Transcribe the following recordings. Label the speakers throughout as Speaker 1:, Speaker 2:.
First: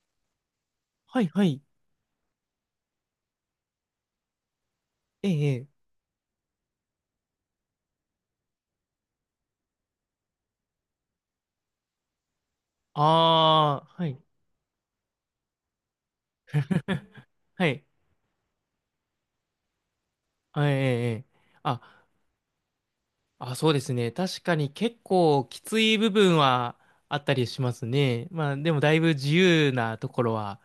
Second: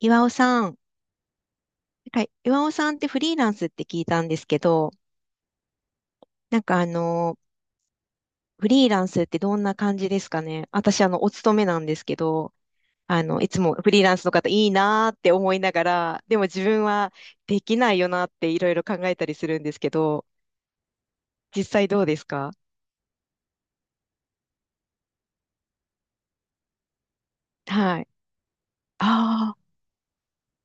Speaker 1: 岩尾さん、
Speaker 2: はいはい。
Speaker 1: なんか岩尾さんってフリーランスって聞いたんですけど、
Speaker 2: ええ、ええ。
Speaker 1: なんかフリーランスってどんな感じですかね？私、お勤めなんですけど、いつも
Speaker 2: あ
Speaker 1: フ
Speaker 2: あ、
Speaker 1: リー
Speaker 2: は
Speaker 1: ラン
Speaker 2: い。
Speaker 1: スの方いいなーって思いながら、でも自分は で
Speaker 2: は
Speaker 1: き
Speaker 2: い。
Speaker 1: ないよなっていろいろ考えたりするんですけど、
Speaker 2: ええ。
Speaker 1: 実際ど
Speaker 2: あ、
Speaker 1: うですか？
Speaker 2: そうですね。確かに結構きつい部分はあったりします
Speaker 1: はい。
Speaker 2: ね。まあ、でもだいぶ自
Speaker 1: あ、
Speaker 2: 由なところは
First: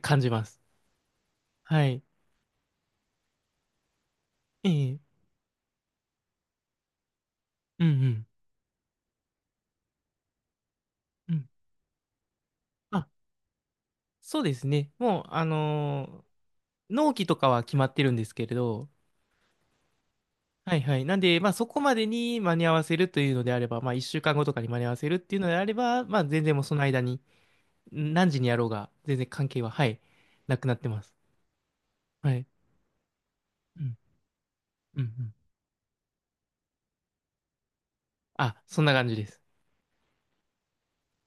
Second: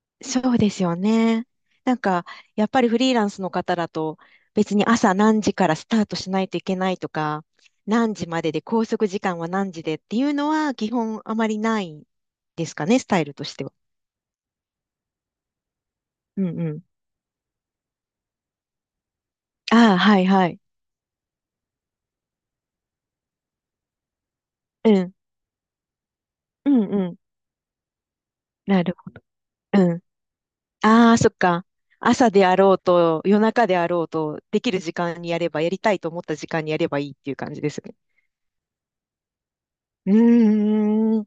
Speaker 2: 感じま
Speaker 1: そう
Speaker 2: す。
Speaker 1: ですよね。
Speaker 2: は
Speaker 1: なん
Speaker 2: い。
Speaker 1: か、やっぱりフリーランスの方だと、
Speaker 2: え
Speaker 1: 別に
Speaker 2: え、
Speaker 1: 朝何時からスタートしないといけないとか、
Speaker 2: うんう
Speaker 1: 何
Speaker 2: ん。
Speaker 1: 時までで拘束時間は何時でっていうのは基本
Speaker 2: う
Speaker 1: あま
Speaker 2: ん
Speaker 1: りないですかね、
Speaker 2: あ、
Speaker 1: スタイルとしては。
Speaker 2: そうですね。もう、
Speaker 1: うんうん。
Speaker 2: 納期とかは決まってるんですけれど、
Speaker 1: ああ、はいはい。
Speaker 2: はいはい。なんで、まあそこまでに間に合わせるというのであれば、まあ1週間後とかに間に合
Speaker 1: う
Speaker 2: わせ
Speaker 1: ん。
Speaker 2: るっていうのであれば、まあ全然もう
Speaker 1: う
Speaker 2: その
Speaker 1: ん
Speaker 2: 間
Speaker 1: うん。
Speaker 2: に何時にやろう
Speaker 1: な
Speaker 2: が、
Speaker 1: るほ
Speaker 2: 全
Speaker 1: ど。
Speaker 2: 然関係は、は
Speaker 1: う
Speaker 2: い、
Speaker 1: ん。
Speaker 2: なくなってま
Speaker 1: あ
Speaker 2: す。
Speaker 1: あ、そっか。朝
Speaker 2: は
Speaker 1: で
Speaker 2: い。
Speaker 1: あろうと、夜中で
Speaker 2: う
Speaker 1: あ
Speaker 2: ん、
Speaker 1: ろうと、できる時
Speaker 2: うん、う
Speaker 1: 間に
Speaker 2: ん。
Speaker 1: やれば、やりたいと思った時間にやればいいっていう感じですね。
Speaker 2: あ、そんな感じです。
Speaker 1: うーん。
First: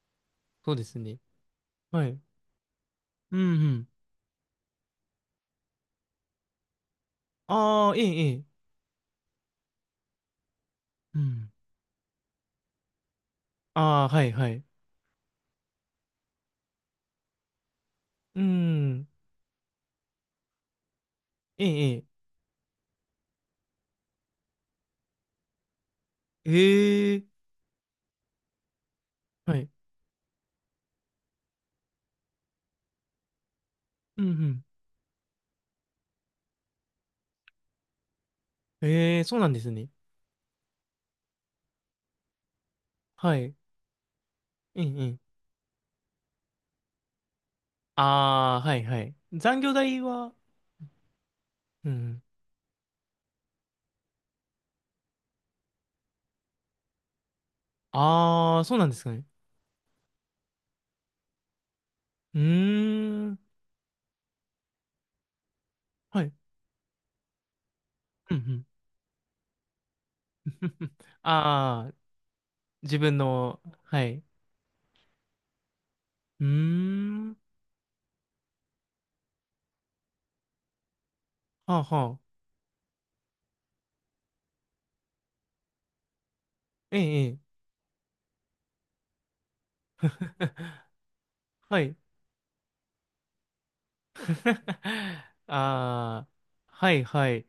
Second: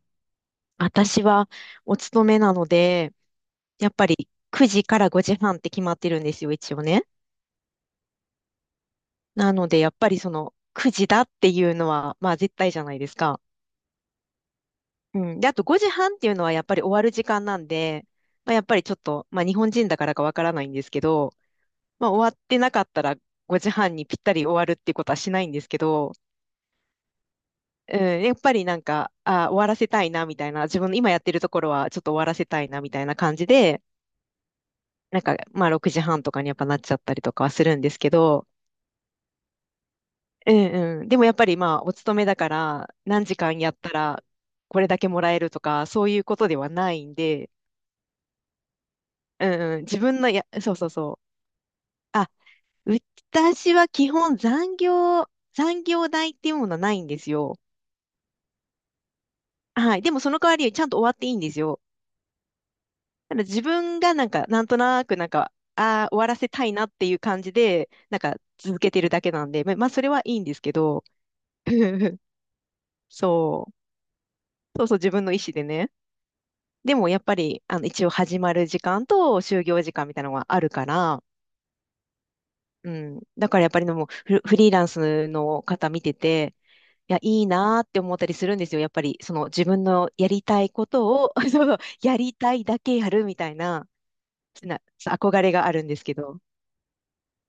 Speaker 2: そうですね。
Speaker 1: 私はお
Speaker 2: はい。
Speaker 1: 勤めなので、
Speaker 2: うん、うん。
Speaker 1: やっぱり9時から5時半って決まってるんですよ、一応ね。
Speaker 2: ああ、ええ、ええ。
Speaker 1: なので、やっぱりその9時
Speaker 2: う
Speaker 1: だって
Speaker 2: ん。
Speaker 1: いうのは、まあ絶対じゃないですか。
Speaker 2: ああ、はい、はい。
Speaker 1: うん。で、あと5時半っていうのはやっぱり終わる時間なんで、
Speaker 2: う
Speaker 1: まあ、やっぱりちょっ
Speaker 2: ん。
Speaker 1: と、まあ日本人だからかわからないんですけど、
Speaker 2: ええ、え
Speaker 1: まあ
Speaker 2: え。
Speaker 1: 終わってなかったら5時半にぴったり終わるっていうことはしないんですけど、
Speaker 2: ええ、
Speaker 1: うん、やっぱりなんか、あ、終
Speaker 2: は
Speaker 1: わ
Speaker 2: い。
Speaker 1: らせたいなみたいな、自分の今やってるところはちょっと終わらせたいなみたいな感じで、
Speaker 2: うん、うん。
Speaker 1: なんか、まあ、6時半とかにやっぱなっちゃったりとかはするんですけど、
Speaker 2: ええ、そうなんですね。
Speaker 1: うんうん。でもやっぱりまあ、お勤めだから、何
Speaker 2: は
Speaker 1: 時
Speaker 2: い。
Speaker 1: 間やったら、こ
Speaker 2: ええ、
Speaker 1: れだ
Speaker 2: え
Speaker 1: けもら
Speaker 2: え。
Speaker 1: えるとか、そういうことではないんで、
Speaker 2: ああ、はい、はい。
Speaker 1: う
Speaker 2: 残
Speaker 1: ん
Speaker 2: 業
Speaker 1: うん。
Speaker 2: 代
Speaker 1: 自分の
Speaker 2: は、
Speaker 1: や、そうそうそ
Speaker 2: う
Speaker 1: う。
Speaker 2: ん。
Speaker 1: あ、私は基本残業代っていうものはないんですよ。
Speaker 2: ああ、そうなんですかね。
Speaker 1: はい。でもその代わり、ちゃんと終わっていいんですよ。
Speaker 2: うー
Speaker 1: た
Speaker 2: ん。
Speaker 1: だ自分がなんか、なんとなくなんか、ああ、終
Speaker 2: は
Speaker 1: わ
Speaker 2: い。
Speaker 1: らせたいなっていう感じで、なん
Speaker 2: う
Speaker 1: か
Speaker 2: ん、うん。
Speaker 1: 続けてるだけなんで、ままあ、それはいいんですけ ど、
Speaker 2: ああ、自分の、
Speaker 1: そ
Speaker 2: はい。う
Speaker 1: う。そうそう、自分の意思でね。
Speaker 2: ー
Speaker 1: でもやっぱ
Speaker 2: ん。
Speaker 1: り、一応始まる時間と就業時間みたいなのがあるから、
Speaker 2: はあ、はあ。
Speaker 1: うん。だからやっぱりでもフリーランスの方見てて、
Speaker 2: ええ、
Speaker 1: いや、
Speaker 2: え
Speaker 1: いい
Speaker 2: え。
Speaker 1: なーって思ったりするんですよ。やっぱり、その自分のやりたいことを、そうそう、
Speaker 2: はい。
Speaker 1: やりたいだけやるみたいな、な 憧れがあるんですけ
Speaker 2: ああ、
Speaker 1: ど。
Speaker 2: はいはい。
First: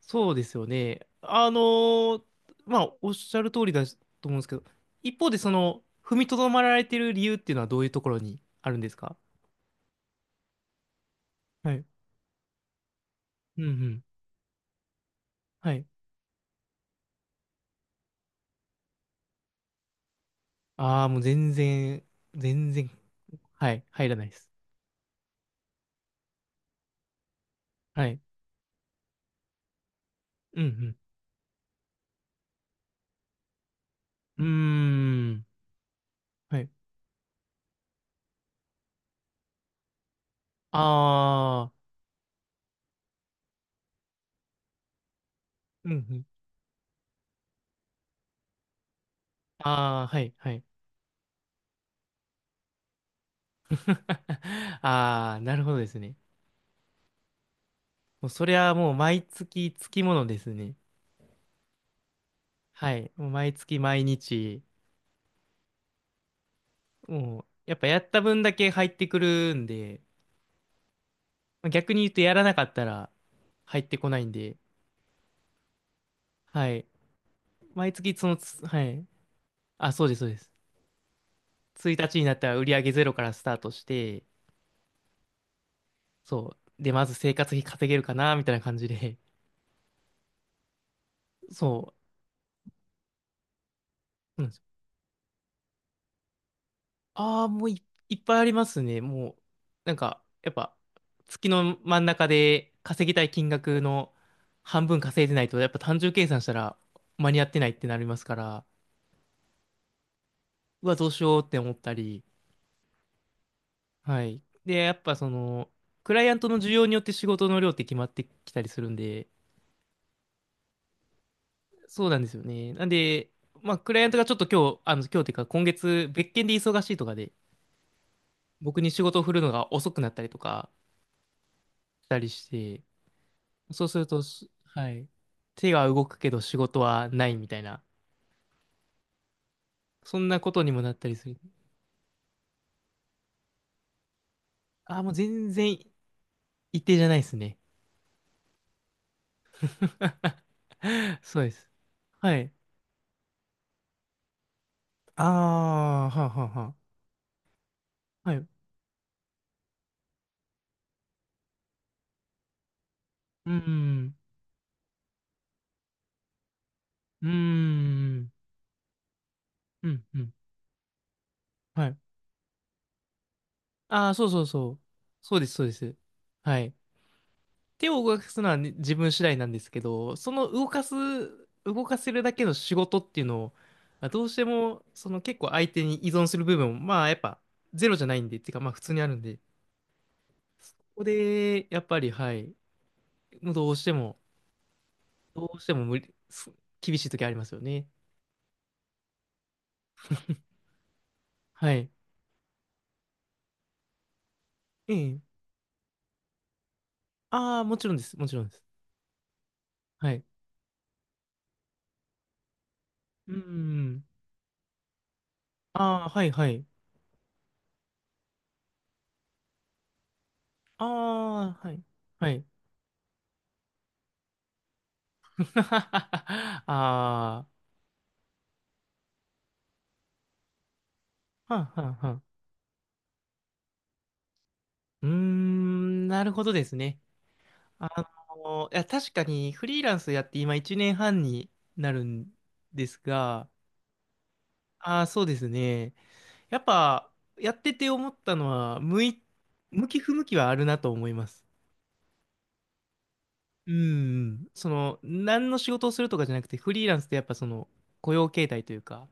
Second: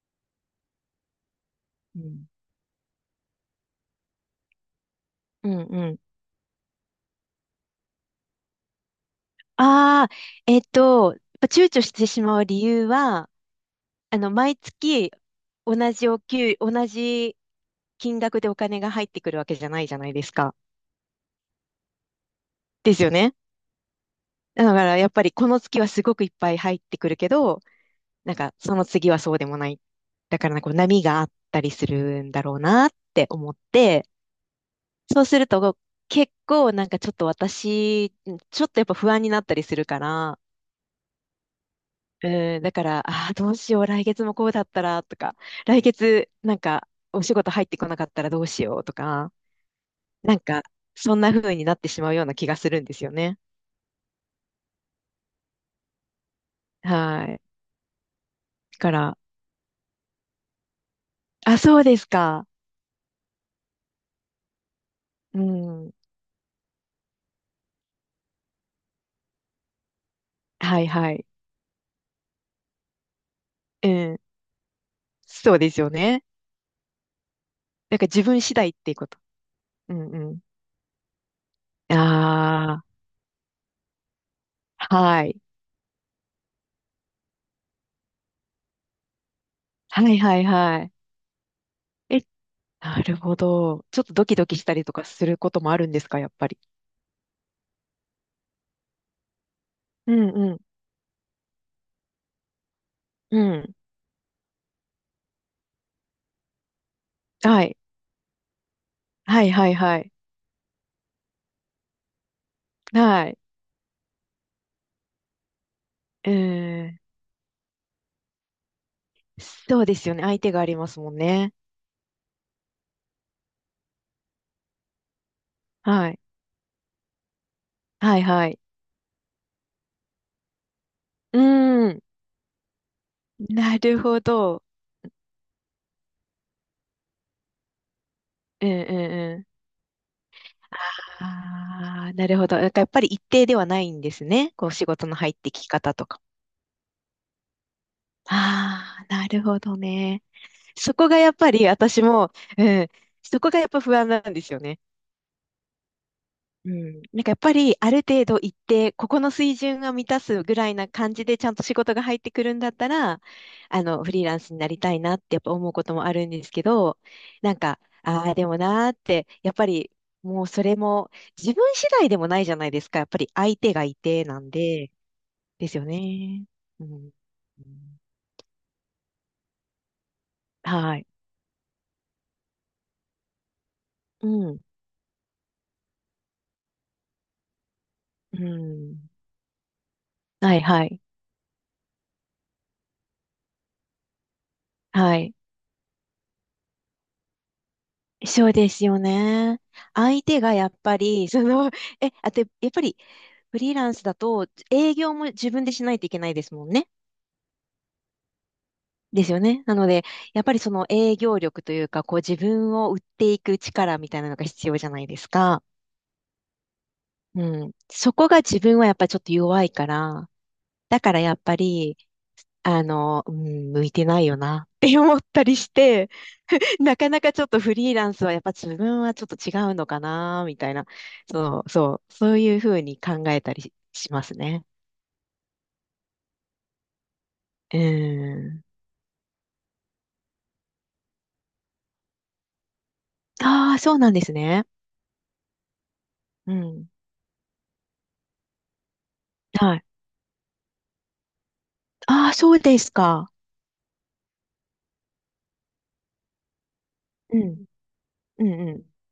Speaker 2: そうですよね。
Speaker 1: うん。
Speaker 2: まあ、おっしゃる通りだと思うんですけど、一方で
Speaker 1: う
Speaker 2: そ
Speaker 1: ん
Speaker 2: の、
Speaker 1: うん。
Speaker 2: 踏みとどまられてる理由っていうのはどういうところにあるんですか？
Speaker 1: ああ、やっぱ躊
Speaker 2: は
Speaker 1: 躇
Speaker 2: い。
Speaker 1: してしまう理由は、
Speaker 2: うんうん。
Speaker 1: 毎月
Speaker 2: はい。
Speaker 1: 同じ金額でお金が入ってくるわけじゃないじゃないですか。
Speaker 2: ああ、もう全然、全然、
Speaker 1: ですよね。
Speaker 2: はい、入らないです。
Speaker 1: だからやっぱりこの月はすごくいっぱい入ってくるけど、
Speaker 2: はい。
Speaker 1: なんかその次はそうでもない。だからな
Speaker 2: う
Speaker 1: んかこう
Speaker 2: ん
Speaker 1: 波があったりするんだろうなって思って、
Speaker 2: うん。う
Speaker 1: そう
Speaker 2: ー
Speaker 1: す
Speaker 2: ん。
Speaker 1: ると結
Speaker 2: はい。
Speaker 1: 構なんかちょっと私、ちょっとやっぱ不安になったりするから、
Speaker 2: ああ、
Speaker 1: うん、だから、ああ、どうしよう、来月もこうだったらとか、来
Speaker 2: うんうん。
Speaker 1: 月なんかお仕事入ってこなかったらどうしようとか、
Speaker 2: ああ、はい、
Speaker 1: なん
Speaker 2: は
Speaker 1: か、
Speaker 2: い。
Speaker 1: そんな風になってしまうような気がするんですよね。
Speaker 2: ああ、なるほどですね。
Speaker 1: はい。
Speaker 2: もうそれは
Speaker 1: だ
Speaker 2: も
Speaker 1: か
Speaker 2: う
Speaker 1: ら、
Speaker 2: 毎月つきものですね。
Speaker 1: あ、そうですか。
Speaker 2: はい。もう毎月毎日、
Speaker 1: うん。
Speaker 2: もうやっぱやった分だけ入ってくるんで、
Speaker 1: はいはい。
Speaker 2: まあ逆に言うとやらなかったら入っ
Speaker 1: う
Speaker 2: てこな
Speaker 1: ん。
Speaker 2: いんで、
Speaker 1: そうですよね。
Speaker 2: はい。毎
Speaker 1: なんか
Speaker 2: 月
Speaker 1: 自
Speaker 2: その
Speaker 1: 分次
Speaker 2: つ、
Speaker 1: 第っ
Speaker 2: は
Speaker 1: ていうこ
Speaker 2: い。
Speaker 1: と。
Speaker 2: あ、
Speaker 1: う
Speaker 2: そう
Speaker 1: ん
Speaker 2: です、そう
Speaker 1: う
Speaker 2: で
Speaker 1: ん。
Speaker 2: す。1日になったら売り
Speaker 1: あ
Speaker 2: 上げゼロからスタートして、
Speaker 1: あ、はい。
Speaker 2: そう。で、まず生活費稼げるかな、みたいな感じで、
Speaker 1: はいはいはい。
Speaker 2: そ
Speaker 1: え、なるほど。ちょっとドキ
Speaker 2: う。
Speaker 1: ド
Speaker 2: うん
Speaker 1: キしたりとかすることもあるんですか、やっぱり。
Speaker 2: ああ、もうい、いっぱいありますね。もう、なん
Speaker 1: う
Speaker 2: か、
Speaker 1: ん
Speaker 2: やっ
Speaker 1: うん。
Speaker 2: ぱ、月の真ん中で稼ぎたい
Speaker 1: う
Speaker 2: 金
Speaker 1: ん。
Speaker 2: 額の半分稼いでないと、やっぱ単純計算したら間に合って
Speaker 1: は
Speaker 2: ないっ
Speaker 1: い。
Speaker 2: てなりますから、
Speaker 1: はいはいはい。
Speaker 2: うわ、どうしようって思ったり、
Speaker 1: はい。
Speaker 2: はい。で、やっぱその、クライ
Speaker 1: う
Speaker 2: アントの需要に
Speaker 1: ん。
Speaker 2: よって仕事の量って決まってきたりするんで、
Speaker 1: そうですよね。相手がありますもんね。
Speaker 2: そうなんですよね。なんで、まあ、クライアントがちょっと今日っていうか今月、
Speaker 1: はい。
Speaker 2: 別件で忙しいとかで、
Speaker 1: はいはい。
Speaker 2: 僕に仕事を振るのが遅くなったりとか
Speaker 1: うん。
Speaker 2: したりして、
Speaker 1: な
Speaker 2: そうす
Speaker 1: る
Speaker 2: る
Speaker 1: ほ
Speaker 2: とし、
Speaker 1: ど。
Speaker 2: はい。手が動くけど仕事はないみたいな。
Speaker 1: うんうんうん。
Speaker 2: そんなことにもなったりする。
Speaker 1: ああ、なるほど。だからやっぱり一定ではないんですね。こう仕
Speaker 2: ああ、
Speaker 1: 事
Speaker 2: もう
Speaker 1: の入っ
Speaker 2: 全
Speaker 1: てき
Speaker 2: 然
Speaker 1: 方とか。
Speaker 2: 一定じゃないですね。
Speaker 1: ああ、なるほどね。そこが やっ
Speaker 2: そうで
Speaker 1: ぱり
Speaker 2: す。
Speaker 1: 私も、
Speaker 2: はい。
Speaker 1: うん、そこがやっぱ不安なんですよね。
Speaker 2: ああ、はあはあ
Speaker 1: う
Speaker 2: は
Speaker 1: ん、なんかやっぱりある程
Speaker 2: あ。はい。
Speaker 1: 度
Speaker 2: う
Speaker 1: 行って、ここの水準が満たすぐらいな感じでちゃんと仕事が入ってくるんだったら、
Speaker 2: ー
Speaker 1: フ
Speaker 2: ん。
Speaker 1: リーランスになりたいなってやっぱ思うこともあるんですけど、
Speaker 2: うー
Speaker 1: なんか、
Speaker 2: ん。
Speaker 1: ああ、でもなーって、やっぱ
Speaker 2: う
Speaker 1: り
Speaker 2: ん、うん。
Speaker 1: もうそれも自分
Speaker 2: は
Speaker 1: 次
Speaker 2: い。
Speaker 1: 第でもないじゃないですか。やっぱり相手がい
Speaker 2: ああ、
Speaker 1: て
Speaker 2: そうそ
Speaker 1: な
Speaker 2: う
Speaker 1: ん
Speaker 2: そう。
Speaker 1: で、
Speaker 2: そうです、そう
Speaker 1: で
Speaker 2: で
Speaker 1: すよ
Speaker 2: す。
Speaker 1: ね。
Speaker 2: はい。
Speaker 1: うん。う
Speaker 2: 手
Speaker 1: ん
Speaker 2: を動かすのはね自分次第なんですけど、
Speaker 1: はい。
Speaker 2: 動かせるだけの仕事っていうのを、まあど
Speaker 1: う
Speaker 2: うして
Speaker 1: ん。
Speaker 2: も、その結構相手に依存する部分も、まあやっぱゼロじゃないんで、っ
Speaker 1: う
Speaker 2: ていうかまあ普通にあ
Speaker 1: ん。
Speaker 2: るんで、こ
Speaker 1: はいはい。
Speaker 2: こで、やっぱり、はい、もうどうしても、
Speaker 1: はい。
Speaker 2: どうしても無理、す厳しい時ありますよね。
Speaker 1: そうですよね。相手がやっぱり、
Speaker 2: はい。
Speaker 1: あと、やっぱりフリーランスだと
Speaker 2: え
Speaker 1: 営業も
Speaker 2: え。
Speaker 1: 自分でしないといけないですもんね。
Speaker 2: ああ、もちろんです。もちろんです。
Speaker 1: ですよね。なので、
Speaker 2: はい。
Speaker 1: やっぱりその営業力というか、こう自分を売っ
Speaker 2: う
Speaker 1: て
Speaker 2: ー
Speaker 1: いく力
Speaker 2: ん。
Speaker 1: みたいなのが必要じゃないですか。
Speaker 2: ああ、はい、はい。
Speaker 1: うん。そこが自分はやっぱりちょっと弱いから、
Speaker 2: あ
Speaker 1: だからやっぱ
Speaker 2: あ、はい。
Speaker 1: り、
Speaker 2: はい。
Speaker 1: うん、向いてないよなって思ったりして、
Speaker 2: あ
Speaker 1: なかなかちょ
Speaker 2: あ、
Speaker 1: っとフリーランスはやっぱ自分はちょっと違うのかな、みたいな。
Speaker 2: は
Speaker 1: そ
Speaker 2: ん
Speaker 1: う、
Speaker 2: はん
Speaker 1: そ
Speaker 2: は
Speaker 1: う、
Speaker 2: ん。
Speaker 1: そういうふうに考えたりしますね。
Speaker 2: うーん、なるほどですね。
Speaker 1: う
Speaker 2: あ
Speaker 1: ん。
Speaker 2: いや、確かにフリーランスやって今1年半になるんですが、
Speaker 1: ああ、そうなんですね。
Speaker 2: ああ、そうですね。
Speaker 1: う
Speaker 2: やっ
Speaker 1: ん。
Speaker 2: ぱ、やってて思ったのは、
Speaker 1: はい。
Speaker 2: 向き不向きはあるなと思います。
Speaker 1: ああ、そうですか。
Speaker 2: うん、その、何の仕事をするとかじゃなくて、フリーランスってやっぱ
Speaker 1: う
Speaker 2: そ
Speaker 1: ん。
Speaker 2: の、雇用
Speaker 1: う
Speaker 2: 形態
Speaker 1: ん
Speaker 2: と
Speaker 1: う
Speaker 2: いうか、
Speaker 1: ん。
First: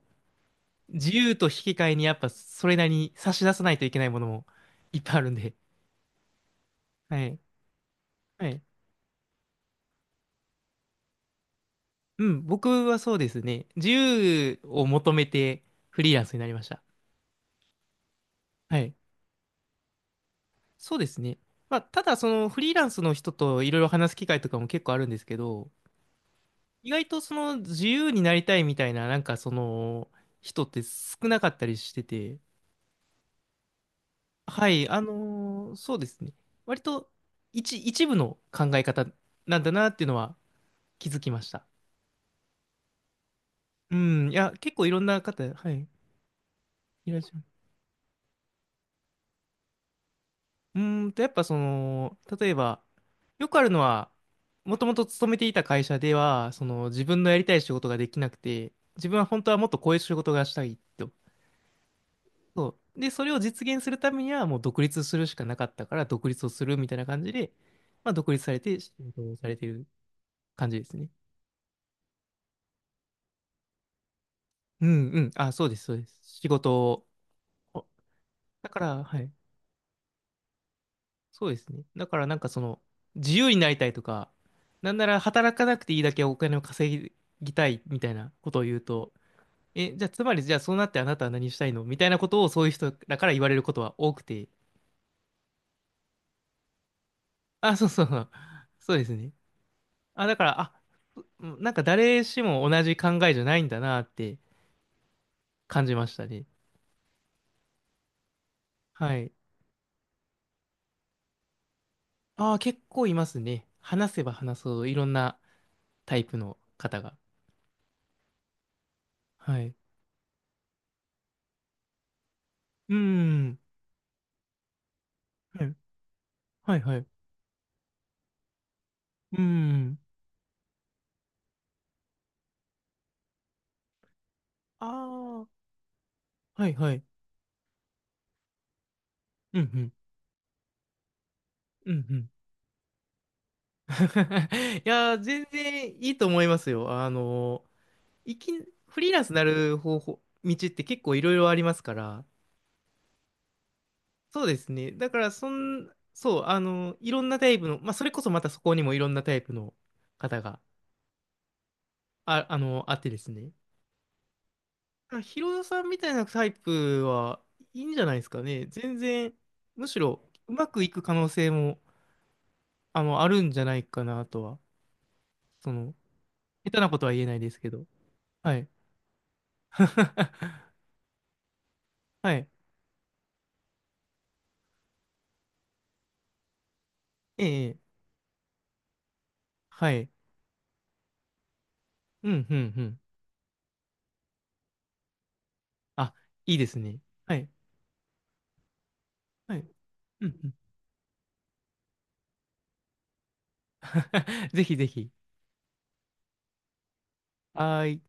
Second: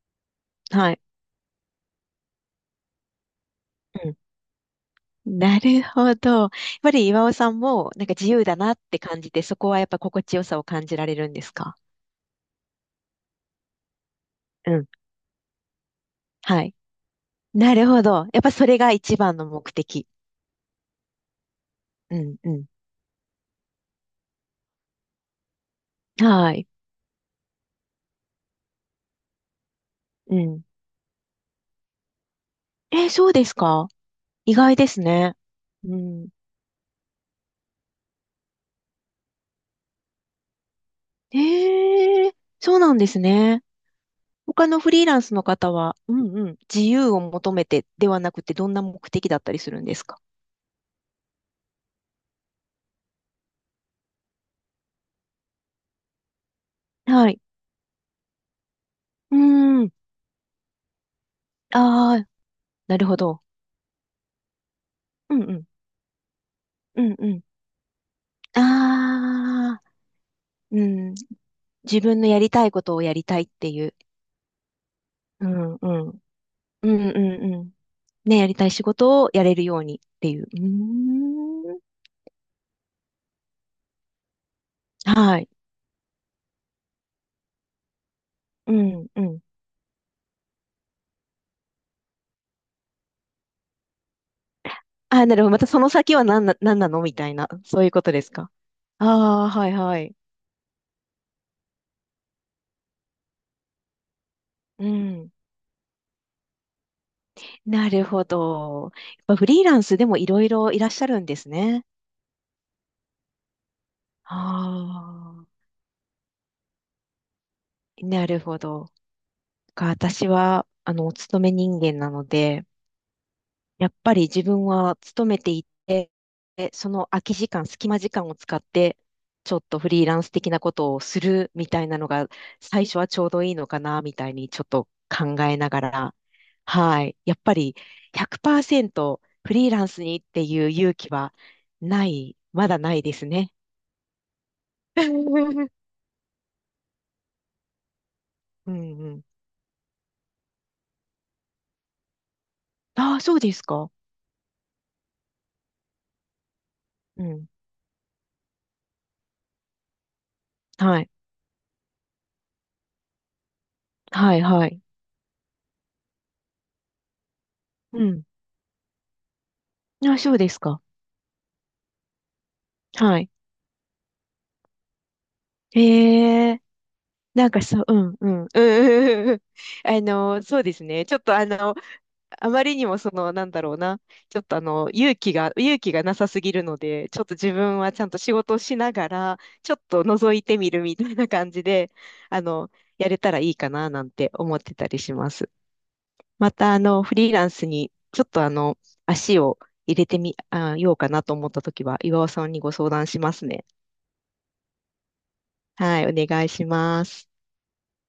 Speaker 1: はい。
Speaker 2: 自由と引き換えにやっぱそれなりに差し出さないといけない
Speaker 1: う
Speaker 2: ものもいっぱいあるん
Speaker 1: ん。
Speaker 2: で。
Speaker 1: なるほど。やっぱり
Speaker 2: は
Speaker 1: 岩尾
Speaker 2: い。
Speaker 1: さんも、なんか自由
Speaker 2: は
Speaker 1: だ
Speaker 2: い。
Speaker 1: なって感じて、そこはやっぱ心地よさを感じられるんですか？
Speaker 2: うん、僕はそうですね。自由
Speaker 1: う
Speaker 2: を
Speaker 1: ん。
Speaker 2: 求めてフリーランスになりま
Speaker 1: は
Speaker 2: し
Speaker 1: い。
Speaker 2: た。
Speaker 1: なるほど。やっぱそれ
Speaker 2: は
Speaker 1: が
Speaker 2: い。
Speaker 1: 一番の目的。
Speaker 2: そうですね。まあ、ただ
Speaker 1: う
Speaker 2: そ
Speaker 1: ん
Speaker 2: のフ
Speaker 1: う
Speaker 2: リーランスの人といろいろ話す機会とかも結構あるんですけど、
Speaker 1: ん。はい。
Speaker 2: 意外とその自由になりたいみたいな、なんかその
Speaker 1: うん。
Speaker 2: 人って少なかったりしてて、
Speaker 1: えー、そうですか？意
Speaker 2: は
Speaker 1: 外で
Speaker 2: い、
Speaker 1: すね。
Speaker 2: そ
Speaker 1: う
Speaker 2: うです
Speaker 1: ん。
Speaker 2: ね。割と一部の考え方なんだなっていうのは気づき
Speaker 1: え
Speaker 2: ました。
Speaker 1: ー、そうなんですね。
Speaker 2: うん、いや、
Speaker 1: 他
Speaker 2: 結
Speaker 1: の
Speaker 2: 構い
Speaker 1: フ
Speaker 2: ろ
Speaker 1: リー
Speaker 2: ん
Speaker 1: ラ
Speaker 2: な
Speaker 1: ンスの
Speaker 2: 方、は
Speaker 1: 方
Speaker 2: い、
Speaker 1: は、うんうん、自由
Speaker 2: いら
Speaker 1: を
Speaker 2: っしゃる。
Speaker 1: 求めてではなくて、どんな目的だったりするんですか？
Speaker 2: うーんと、やっぱその、例えば、よくあるのは、もともと勤めていた会社では、その自分
Speaker 1: は
Speaker 2: のや
Speaker 1: い。
Speaker 2: りたい仕事ができなくて、自分は
Speaker 1: うー
Speaker 2: 本当はもっとこ
Speaker 1: ん。
Speaker 2: ういう仕事がしたいと。
Speaker 1: ああ、
Speaker 2: そ
Speaker 1: な
Speaker 2: う。
Speaker 1: る
Speaker 2: で、
Speaker 1: ほ
Speaker 2: それを
Speaker 1: ど。
Speaker 2: 実現するためにはもう独立するし
Speaker 1: うん
Speaker 2: か
Speaker 1: う
Speaker 2: なか
Speaker 1: ん。
Speaker 2: ったから、独立をするみたい
Speaker 1: う
Speaker 2: な
Speaker 1: ん
Speaker 2: 感
Speaker 1: う
Speaker 2: じ
Speaker 1: ん。
Speaker 2: で、まあ独立されて、仕事をされて
Speaker 1: ああ、
Speaker 2: る感じ
Speaker 1: う
Speaker 2: ですね。
Speaker 1: ん。自分のやりたいことをやりたいっていう。
Speaker 2: うんうん。
Speaker 1: う
Speaker 2: あ、そう
Speaker 1: ん
Speaker 2: で
Speaker 1: う
Speaker 2: す、そうで
Speaker 1: ん。う
Speaker 2: す。
Speaker 1: ん
Speaker 2: 仕事
Speaker 1: う
Speaker 2: を。
Speaker 1: んうん。
Speaker 2: お
Speaker 1: ね、やりた
Speaker 2: だ
Speaker 1: い
Speaker 2: か
Speaker 1: 仕
Speaker 2: ら、は
Speaker 1: 事を
Speaker 2: い。
Speaker 1: やれるようにっていう。うー
Speaker 2: そうですね。
Speaker 1: ん。
Speaker 2: だからなんかその、自由になりたいとか、なんなら
Speaker 1: はい。
Speaker 2: 働かなくていいだけお金を稼ぎたいみたいなことを
Speaker 1: う
Speaker 2: 言う
Speaker 1: ん
Speaker 2: と、
Speaker 1: うん。
Speaker 2: え、じゃあつまりじゃあそうなってあなたは何したいのみたいなことをそういう人だから言われることは多くて。
Speaker 1: ああ、なるほど。またその先は何なのみたいな、
Speaker 2: あ、
Speaker 1: そう
Speaker 2: そう
Speaker 1: いう
Speaker 2: そ
Speaker 1: こ
Speaker 2: う
Speaker 1: と
Speaker 2: そ
Speaker 1: で
Speaker 2: う。
Speaker 1: すか。
Speaker 2: そうですね。
Speaker 1: ああ、はいはい。
Speaker 2: あ、だから、あ、うんなんか誰しも同じ考えじゃないんだなって
Speaker 1: うん。
Speaker 2: 感じましたね。
Speaker 1: なるほど。
Speaker 2: は
Speaker 1: やっ
Speaker 2: い。
Speaker 1: ぱフリーランスでもいろいろいらっしゃるんですね。
Speaker 2: ああ、結構いますね。話せば
Speaker 1: あ
Speaker 2: 話すほどいろんなタイプの方が。
Speaker 1: あ、なるほど。
Speaker 2: はい。
Speaker 1: 私は、お勤め人間なので、
Speaker 2: うーん。
Speaker 1: やっぱり自分は勤めて
Speaker 2: は
Speaker 1: い
Speaker 2: い
Speaker 1: て、
Speaker 2: はい
Speaker 1: そ
Speaker 2: はい。う
Speaker 1: の空き時間、隙間時間を使って、
Speaker 2: ー
Speaker 1: ちょっとフ
Speaker 2: ん。
Speaker 1: リーランス的なことをするみたいなのが、最初はちょうどいいのかな、みたいにちょっと考
Speaker 2: ああ、
Speaker 1: えながら、
Speaker 2: はいは
Speaker 1: は
Speaker 2: い。
Speaker 1: い。やっぱり100%フ
Speaker 2: うんう
Speaker 1: リーラン
Speaker 2: ん。
Speaker 1: スにっていう勇気は
Speaker 2: う
Speaker 1: な
Speaker 2: んうん。
Speaker 1: い、まだないですね。
Speaker 2: いやー、全 然いいと思いますよ。ー、いき、
Speaker 1: うん
Speaker 2: フ
Speaker 1: う
Speaker 2: リーラン
Speaker 1: ん。
Speaker 2: スになる方法、道って結構いろいろありますから。
Speaker 1: ああ、そうですか。
Speaker 2: そうですね。だから、そう、いろ
Speaker 1: う
Speaker 2: んな
Speaker 1: ん。
Speaker 2: タイプの、まあ、それこそまたそこにもいろんなタイプの方が、
Speaker 1: はい。
Speaker 2: あってですね。
Speaker 1: はい、はい。
Speaker 2: まあヒロさんみたいなタイプはいいんじ
Speaker 1: う
Speaker 2: ゃないで
Speaker 1: ん。
Speaker 2: すかね。全然、むし
Speaker 1: ああ、
Speaker 2: ろ、
Speaker 1: そうで
Speaker 2: う
Speaker 1: す
Speaker 2: まく
Speaker 1: か。
Speaker 2: いく可能性も、あ
Speaker 1: は
Speaker 2: の、あ
Speaker 1: い。
Speaker 2: るんじゃないかなとは。その、
Speaker 1: へえ、
Speaker 2: 下手なことは言えない
Speaker 1: な
Speaker 2: で
Speaker 1: ん
Speaker 2: す
Speaker 1: か
Speaker 2: け
Speaker 1: そ
Speaker 2: ど。
Speaker 1: う、うん、うん、うん、
Speaker 2: はい。
Speaker 1: うん、うんうん。そうですね。ちょっと
Speaker 2: はい。
Speaker 1: あまりにもなんだろうな。ちょっと勇気がなさすぎるので、ちょっと
Speaker 2: え
Speaker 1: 自
Speaker 2: え、
Speaker 1: 分
Speaker 2: え
Speaker 1: は
Speaker 2: え
Speaker 1: ちゃんと仕事をしながら、ちょっ
Speaker 2: は
Speaker 1: と
Speaker 2: い。
Speaker 1: 覗いてみるみたいな感じで、
Speaker 2: う
Speaker 1: あ
Speaker 2: ん、う
Speaker 1: の、
Speaker 2: ん、うん。
Speaker 1: やれたらいいかな、なんて思ってたりします。
Speaker 2: あ、
Speaker 1: ま
Speaker 2: いいで
Speaker 1: た、
Speaker 2: すね。
Speaker 1: フリー
Speaker 2: は
Speaker 1: ラ
Speaker 2: い。
Speaker 1: ンスに、ちょっと足
Speaker 2: は
Speaker 1: を
Speaker 2: い。
Speaker 1: 入れて
Speaker 2: う
Speaker 1: み、
Speaker 2: ん、うん。
Speaker 1: ようかなと思ったときは、岩尾さんにご相談しますね。
Speaker 2: ぜひぜひ。
Speaker 1: はい、お願いします。
Speaker 2: はーい。